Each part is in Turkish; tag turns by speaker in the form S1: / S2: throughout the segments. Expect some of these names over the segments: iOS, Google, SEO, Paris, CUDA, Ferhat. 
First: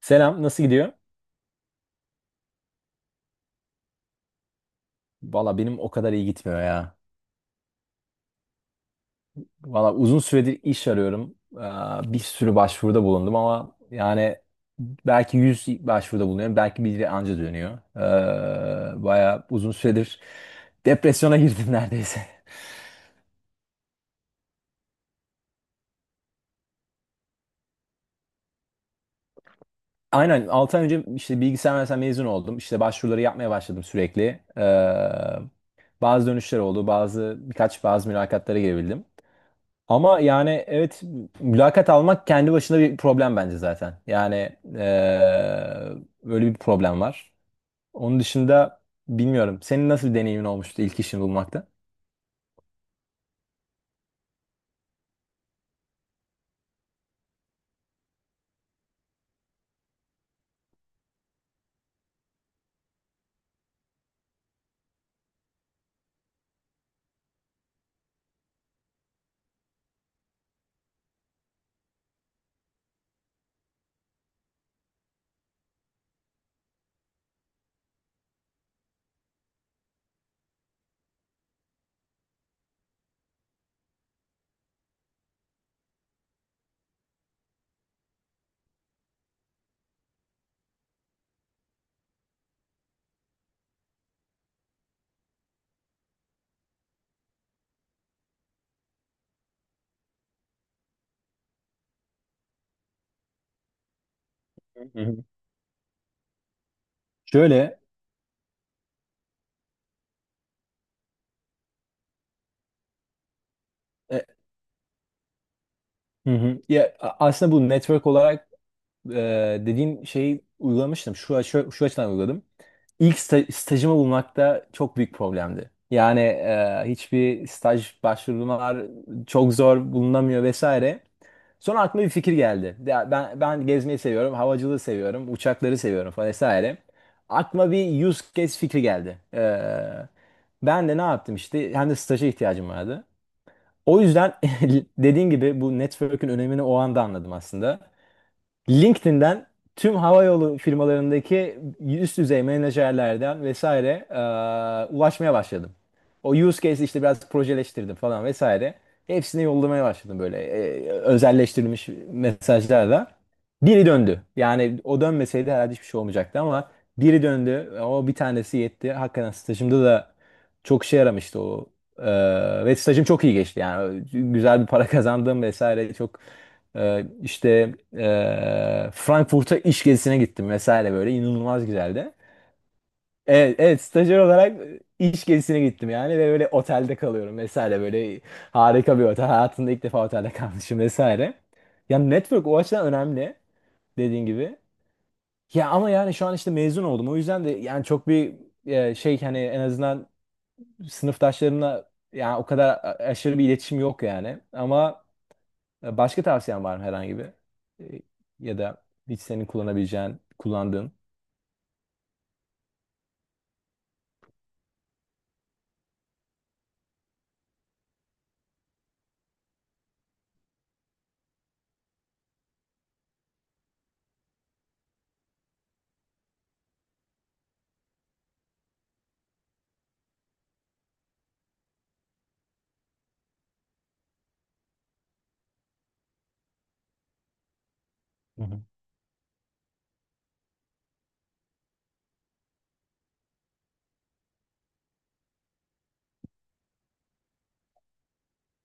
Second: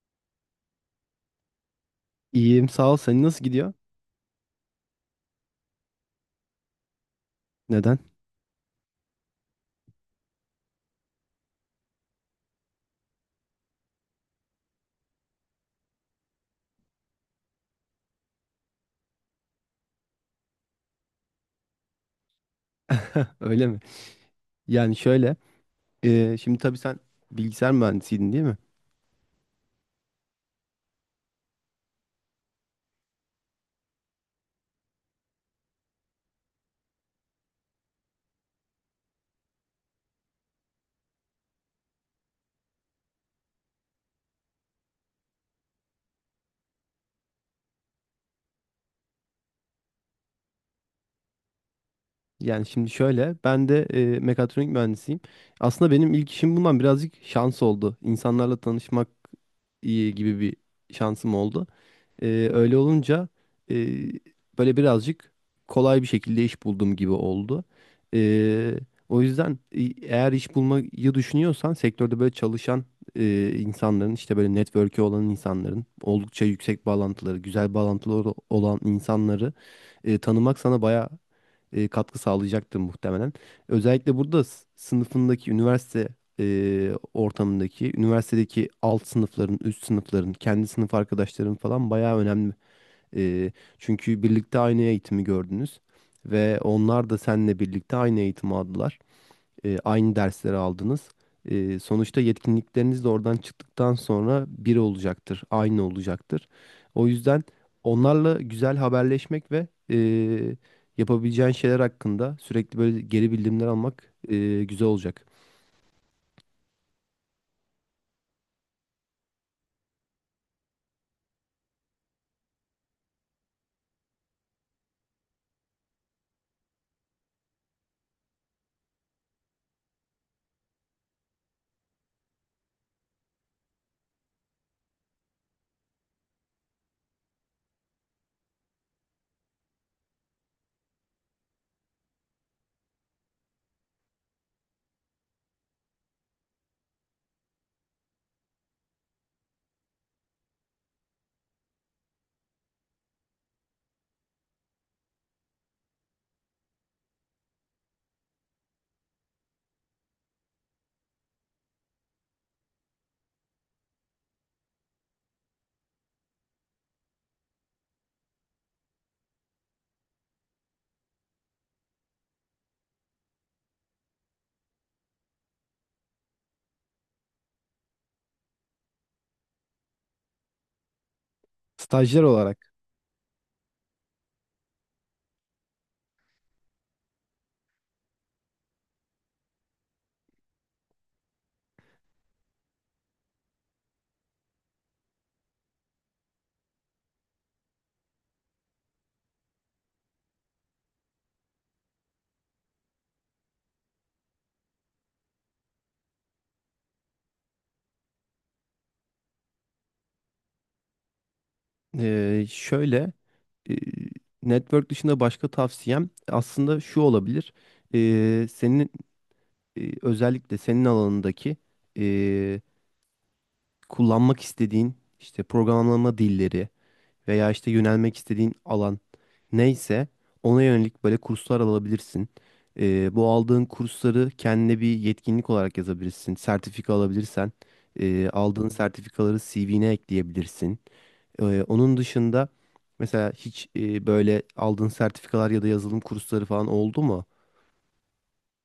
S1: Selam, nasıl gidiyor?
S2: İyiyim sağ ol. Senin nasıl gidiyor?
S1: Valla benim o kadar iyi gitmiyor ya.
S2: Neden?
S1: Valla uzun süredir iş arıyorum. Bir sürü başvuruda bulundum ama yani belki 100 başvuruda bulunuyorum. Belki biri anca dönüyor. Baya uzun süredir depresyona girdim neredeyse.
S2: Öyle mi? Yani şöyle. Şimdi tabii sen bilgisayar mühendisiydin değil mi?
S1: Aynen 6 ay önce işte bilgisayar mühendisliğinden mezun oldum. İşte başvuruları yapmaya başladım sürekli. Bazı dönüşler oldu. Birkaç bazı mülakatlara girebildim. Ama yani evet, mülakat almak kendi başına bir problem bence zaten. Yani eee, böyle bir problem var. Onun dışında bilmiyorum. Senin nasıl bir deneyimin olmuştu ilk işini bulmakta?
S2: Yani şimdi şöyle. Ben de mekatronik mühendisiyim. Aslında benim ilk işim bundan birazcık şans oldu. İnsanlarla tanışmak iyi gibi bir şansım oldu. Ee, öyle olunca e, böyle birazcık kolay bir şekilde iş buldum gibi oldu. Ee, o yüzden eğer iş bulmayı düşünüyorsan sektörde böyle çalışan insanların, işte böyle network'ü olan insanların, oldukça yüksek bağlantıları, güzel bağlantıları olan insanları tanımak sana bayağı katkı sağlayacaktır muhtemelen. Özellikle burada sınıfındaki, üniversite ortamındaki, üniversitedeki alt sınıfların, üst sınıfların, kendi sınıf arkadaşların falan bayağı önemli. E, çünkü birlikte aynı eğitimi gördünüz ve onlar da seninle birlikte aynı eğitimi aldılar, aynı dersleri aldınız. Sonuçta yetkinlikleriniz de oradan çıktıktan sonra bir
S1: Hı hı.
S2: olacaktır, aynı olacaktır. O yüzden
S1: Şöyle
S2: onlarla güzel haberleşmek ve yapabileceğin şeyler hakkında sürekli böyle geri bildirimler almak
S1: e,
S2: güzel olacak.
S1: hı hı. Ya, aslında bu network olarak e, dediğin şeyi uygulamıştım. Şu açıdan uyguladım. İlk stajımı bulmakta çok büyük problemdi. Yani hiçbir staj başvurular çok zor bulunamıyor vesaire. Sonra aklıma bir fikir geldi. Ya ben gezmeyi seviyorum, havacılığı seviyorum, uçakları seviyorum falan vesaire. Aklıma bir use case fikri geldi. Ben de ne yaptım işte, hem de staja ihtiyacım vardı. O yüzden dediğin gibi bu network'ün önemini o anda anladım aslında. LinkedIn'den tüm havayolu firmalarındaki üst düzey menajerlerden vesaire ulaşmaya başladım. O use case işte biraz projeleştirdim falan vesaire. Hepsine yollamaya başladım böyle özelleştirilmiş mesajlarla. Biri döndü. Yani o dönmeseydi herhalde hiçbir şey olmayacaktı ama biri döndü. O bir tanesi yetti. Hakikaten stajımda da çok işe yaramıştı o. E, ve stajım çok iyi geçti. Yani güzel bir para kazandım vesaire, çok işte Frankfurt'a iş gezisine gittim vesaire, böyle inanılmaz güzeldi.
S2: Stajyer olarak.
S1: Evet, evet, stajyer olarak iş gezisine gittim yani ve böyle otelde kalıyorum vesaire, böyle harika bir otel. Hayatımda ilk defa otelde kalmışım vesaire. Yani network o açıdan önemli, dediğin gibi. Ya ama yani şu an işte mezun oldum. O yüzden de yani çok bir şey, hani en azından sınıftaşlarımla yani o kadar aşırı bir iletişim yok yani. Ama başka tavsiyen var mı herhangi bir? E, Ya da hiç senin kullanabileceğin, kullandığın?
S2: Şöyle, e, network dışında başka tavsiyem aslında şu olabilir. Senin özellikle senin alanındaki e, kullanmak istediğin işte programlama dilleri veya işte yönelmek istediğin alan neyse ona yönelik böyle kurslar alabilirsin. Bu aldığın kursları kendine bir yetkinlik olarak yazabilirsin. Sertifika alabilirsen
S1: Hı hı.
S2: aldığın sertifikaları CV'ne ekleyebilirsin. Onun dışında mesela hiç böyle aldığın sertifikalar ya da yazılım kursları falan oldu mu?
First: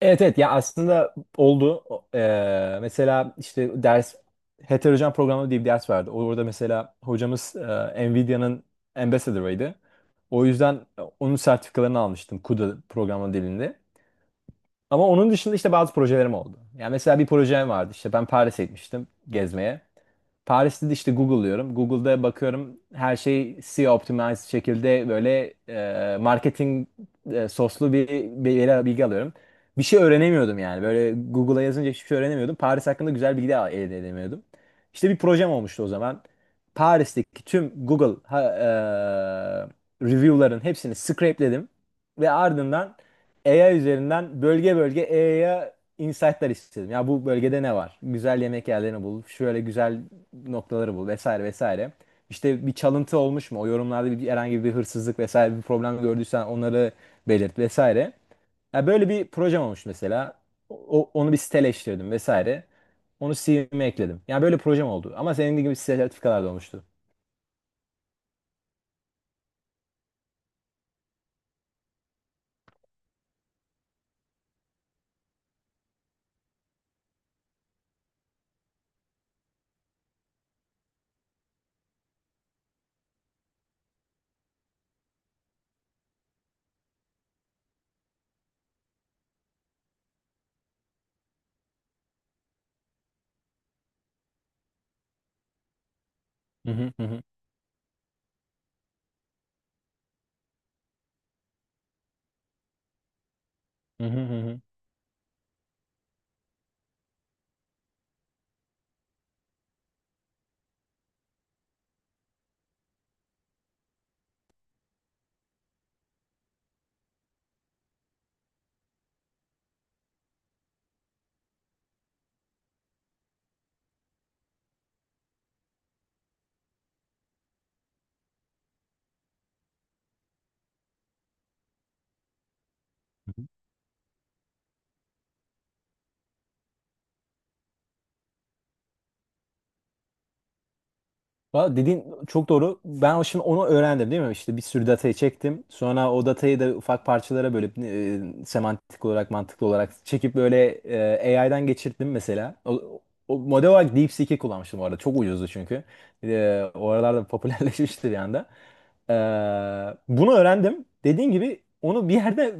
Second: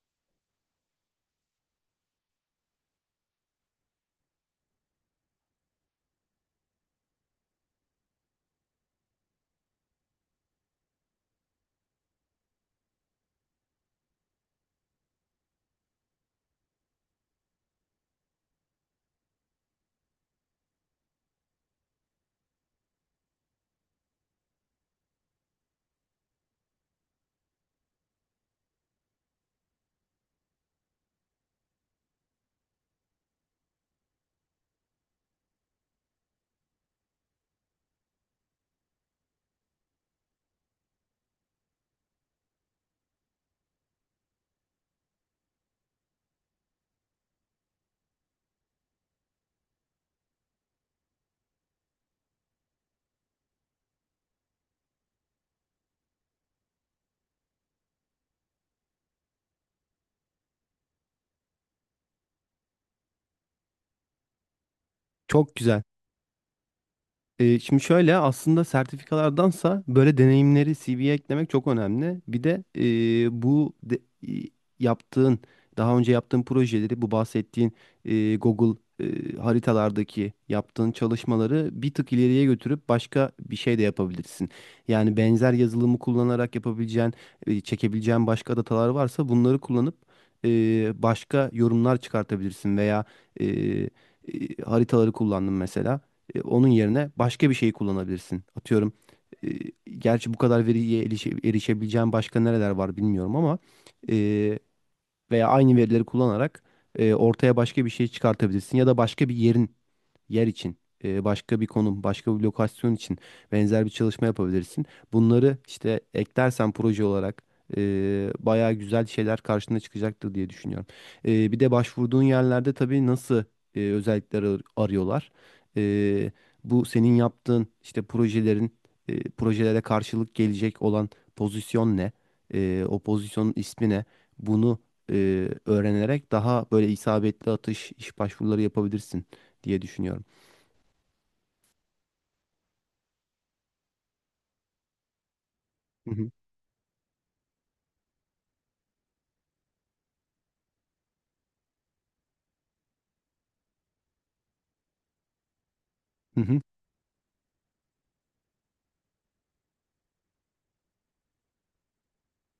S1: Evet, evet, ya aslında oldu. Mesela işte ders, heterojen programlama diye bir ders vardı. Orada mesela hocamız Nvidia'nın Ambassador'ıydı. O yüzden onun sertifikalarını almıştım, CUDA programlama dilinde. Ama onun dışında işte bazı projelerim oldu. Yani mesela bir projem vardı. İşte ben Paris'e gitmiştim gezmeye. Paris'te de işte Google'lıyorum. Google'da bakıyorum, her şey SEO optimized şekilde böyle marketing soslu bir bilgi alıyorum. Bir şey öğrenemiyordum yani. Böyle Google'a yazınca hiçbir şey öğrenemiyordum. Paris hakkında güzel bilgi de elde edemiyordum. İşte bir projem olmuştu o zaman. Paris'teki tüm Google review'ların hepsini scrapeledim ve ardından AI üzerinden bölge bölge AI'ya insight'lar istedim. Ya bu bölgede ne var? Güzel yemek yerlerini bul, şöyle güzel noktaları bul vesaire vesaire. İşte bir çalıntı olmuş mu? O yorumlarda bir, herhangi bir hırsızlık vesaire bir problem gördüysen onları belirt vesaire. Ya böyle bir projem olmuş mesela. Onu bir siteleştirdim vesaire. Onu CV'me ekledim. Yani böyle projem oldu. Ama
S2: Çok
S1: senin gibi
S2: güzel.
S1: sertifikalar da olmuştu.
S2: Şimdi şöyle, aslında sertifikalardansa böyle deneyimleri CV'ye eklemek çok önemli. Bir de e, bu de- e, yaptığın daha önce yaptığın projeleri, bu bahsettiğin Google haritalardaki yaptığın çalışmaları bir tık ileriye götürüp başka bir şey de yapabilirsin. Yani benzer yazılımı kullanarak yapabileceğin, çekebileceğin başka datalar varsa bunları kullanıp e, başka yorumlar çıkartabilirsin veya e, e, haritaları kullandım mesela. Onun
S1: Hı
S2: yerine
S1: hı.
S2: başka bir şey kullanabilirsin. Atıyorum, e, gerçi bu kadar veriye erişebileceğin başka nereler var bilmiyorum ama
S1: Hı hı, hı
S2: e,
S1: hı.
S2: veya aynı verileri kullanarak ortaya başka bir şey çıkartabilirsin ya da başka bir yer için, başka bir konum, başka bir lokasyon için benzer bir çalışma yapabilirsin. Bunları işte eklersen proje olarak bayağı güzel şeyler karşına çıkacaktır diye düşünüyorum. Bir de başvurduğun yerlerde tabii nasıl özellikler arıyorlar. E, bu senin yaptığın işte projelere karşılık gelecek olan pozisyon ne? O pozisyonun ismi ne? Bunu öğrenerek daha böyle isabetli atış iş başvuruları yapabilirsin diye düşünüyorum.
S1: Valla dediğin çok doğru. Ben şimdi onu öğrendim, değil mi? İşte bir sürü datayı çektim.
S2: Hı
S1: Sonra o
S2: hı.
S1: datayı da ufak parçalara bölüp semantik olarak, mantıklı olarak çekip böyle AI'dan geçirdim mesela. O model olarak DeepSeek'i kullanmıştım bu arada. Çok ucuzdu çünkü.
S2: Hı hı.
S1: O aralarda popülerleşmişti bir anda. E, Bunu öğrendim. Dediğin gibi onu bir yerde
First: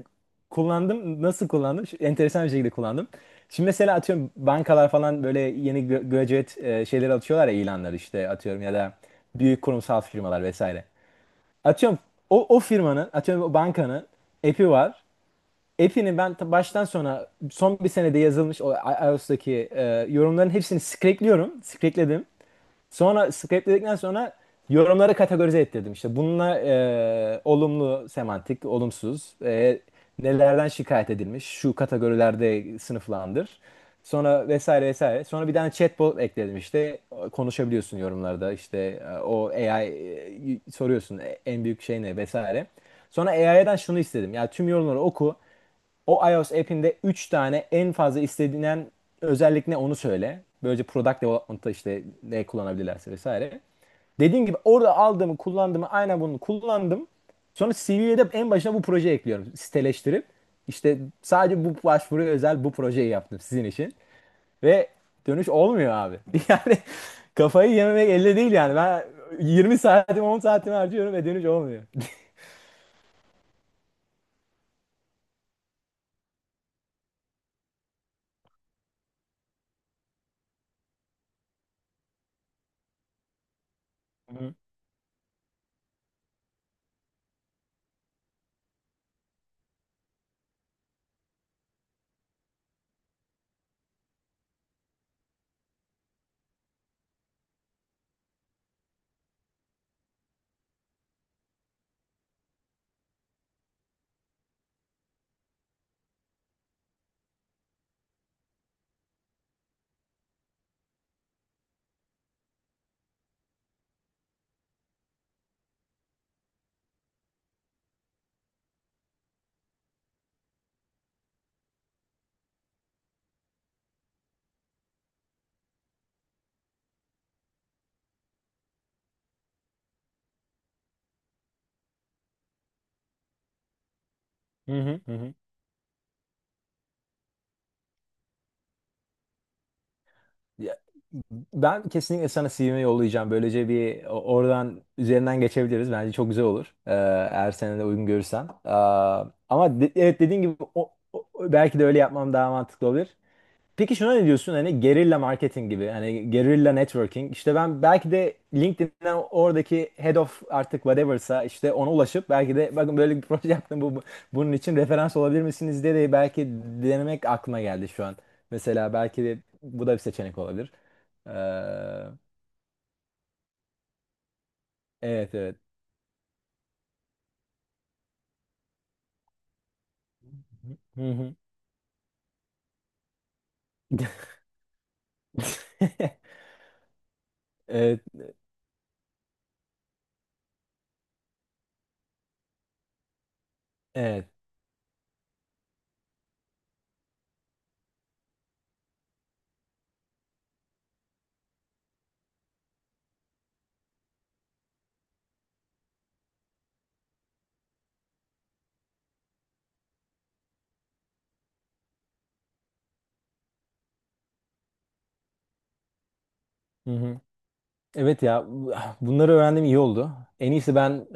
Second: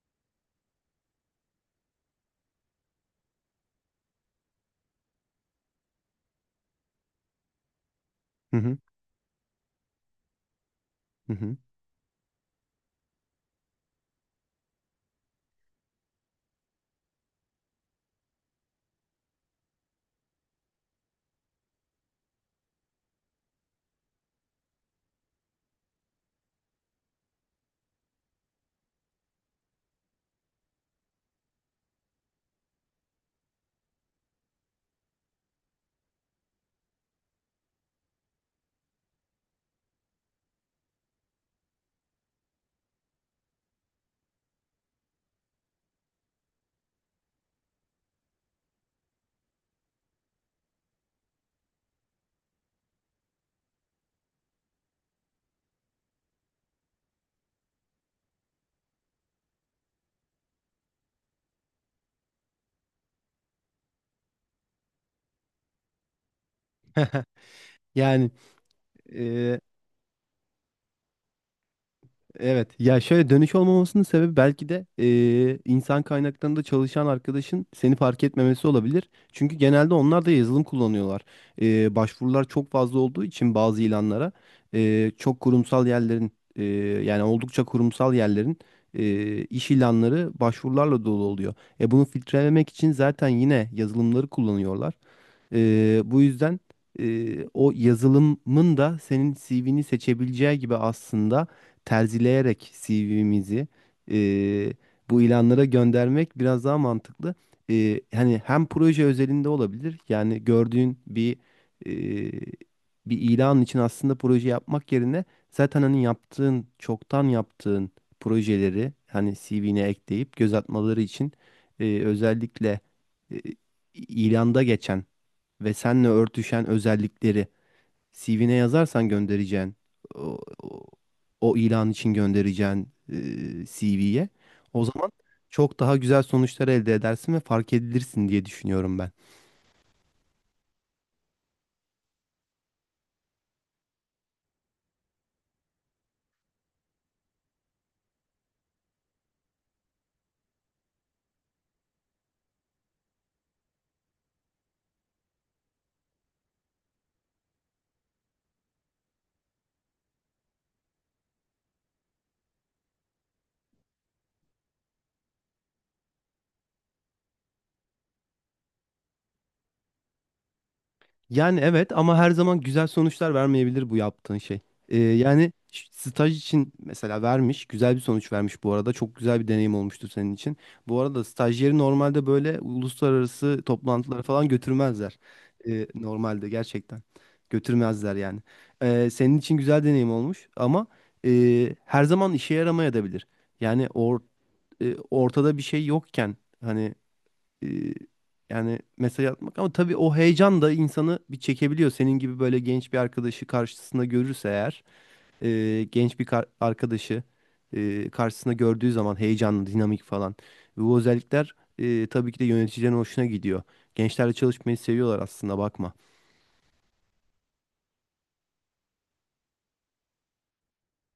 S1: kullandım. Nasıl kullandım? Enteresan bir şekilde kullandım. Şimdi mesela atıyorum, bankalar falan böyle yeni graduate şeyleri atıyorlar ya, ilanları, işte
S2: Hı
S1: atıyorum ya
S2: hı.
S1: da büyük kurumsal firmalar vesaire.
S2: Hı hı.
S1: Atıyorum o firmanın, atıyorum o bankanın app'i var. App'ini ben baştan sona, son bir senede yazılmış iOS'taki yorumların hepsini scrape'liyorum. Scrape'ledim. Sonra scrape'ledikten sonra yorumları kategorize ettirdim. İşte bununla olumlu semantik, olumsuz, nelerden şikayet edilmiş, şu kategorilerde sınıflandır. Sonra vesaire vesaire. Sonra bir tane chatbot ekledim işte. Konuşabiliyorsun yorumlarda işte, o AI, soruyorsun en büyük şey ne vesaire. Sonra AI'den şunu istedim. Ya tüm yorumları oku. O iOS app'inde 3 tane en fazla istenilen özellik ne, onu söyle. Böylece product development'ta işte ne kullanabilirlerse vesaire. Dediğim gibi, orada aldığımı kullandığımı, aynen bunu kullandım. Sonra CV'ye de en başına bu projeyi ekliyorum. Siteleştirip, işte sadece bu başvuruya özel bu projeyi yaptım sizin için. Ve dönüş olmuyor abi. Yani kafayı yememek
S2: Yani
S1: elde değil yani. Ben
S2: e,
S1: 20 saatimi, 10 saatimi harcıyorum ve dönüş olmuyor.
S2: evet, ya şöyle, dönüş olmamasının sebebi belki de insan kaynaklarında çalışan arkadaşın seni fark etmemesi olabilir. Çünkü genelde onlar da yazılım kullanıyorlar. Başvurular çok fazla olduğu için bazı ilanlara, çok kurumsal yerlerin, yani oldukça kurumsal yerlerin iş ilanları başvurularla dolu oluyor. Bunu filtrelemek için zaten yine yazılımları kullanıyorlar. Bu yüzden o yazılımın da senin CV'ni seçebileceği gibi, aslında terzileyerek CV'mizi e, bu ilanlara göndermek biraz daha mantıklı. Hani hem proje özelinde olabilir, yani gördüğün e, bir ilan için aslında proje yapmak yerine zaten hani çoktan yaptığın projeleri hani CV'ne ekleyip göz atmaları için özellikle e, ilanda geçen ve seninle örtüşen özellikleri CV'ne yazarsan, göndereceğin o, o, o ilan için göndereceğin CV'ye o
S1: Hı
S2: zaman
S1: hı. Hı.
S2: çok daha güzel sonuçlar elde edersin ve fark edilirsin diye düşünüyorum ben.
S1: Ya, ben kesinlikle sana CV'mi yollayacağım. Böylece bir oradan, üzerinden geçebiliriz. Bence çok güzel olur. Eğer sen de uygun görürsen. Ama evet, dediğin gibi belki de öyle yapmam daha mantıklı olur. Peki şuna ne diyorsun, hani gerilla marketing gibi, hani gerilla networking, işte ben belki de LinkedIn'den oradaki head of, artık whatever'sa, işte ona ulaşıp belki de "bakın böyle bir proje yaptım, bunun için referans olabilir misiniz" diye de belki denemek aklıma geldi şu an. Mesela belki de bu da bir seçenek olabilir. Ee,
S2: Yani evet, ama her zaman güzel sonuçlar vermeyebilir bu yaptığın şey. Ee,
S1: evet
S2: yani
S1: evet.
S2: staj için mesela vermiş, güzel bir sonuç vermiş bu arada. Çok güzel bir deneyim olmuştur senin için. Bu
S1: Hı
S2: arada
S1: hı.
S2: stajyeri normalde böyle uluslararası toplantılara falan götürmezler. Ee, normalde gerçekten
S1: Evet,
S2: götürmezler yani. Senin için güzel deneyim olmuş ama her zaman işe yaramayabilir. Yani
S1: evet.
S2: ortada bir şey yokken hani, e, yani mesaj atmak, ama tabii o heyecan da insanı bir çekebiliyor. Senin gibi böyle genç bir arkadaşı karşısında görürse eğer, genç bir arkadaşı karşısında gördüğü zaman, heyecanlı, dinamik falan. Ve bu özellikler tabii ki de yöneticilerin hoşuna gidiyor. Gençlerle çalışmayı seviyorlar aslında bakma.
S1: Hı hı. Evet ya, bunları öğrendim iyi oldu. En iyisi ben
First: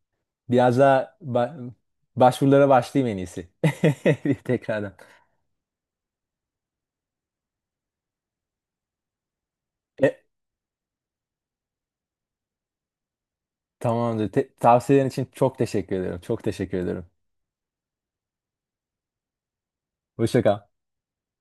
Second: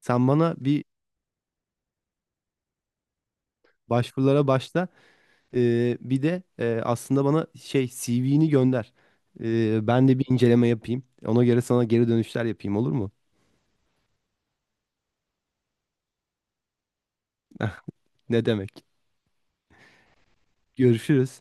S2: Sen bana
S1: biraz
S2: bir
S1: daha başvurulara başlayayım en iyisi. Bir
S2: başvurulara başla,
S1: tekrardan.
S2: bir de aslında bana şey CV'ni gönder. Ben
S1: E,
S2: de bir inceleme yapayım. Ona göre sana geri dönüşler yapayım, olur mu?
S1: tamamdır. Tavsiyelerin için çok teşekkür ediyorum. Çok teşekkür ediyorum.
S2: Ne demek?
S1: Hoşça kal.
S2: Görüşürüz.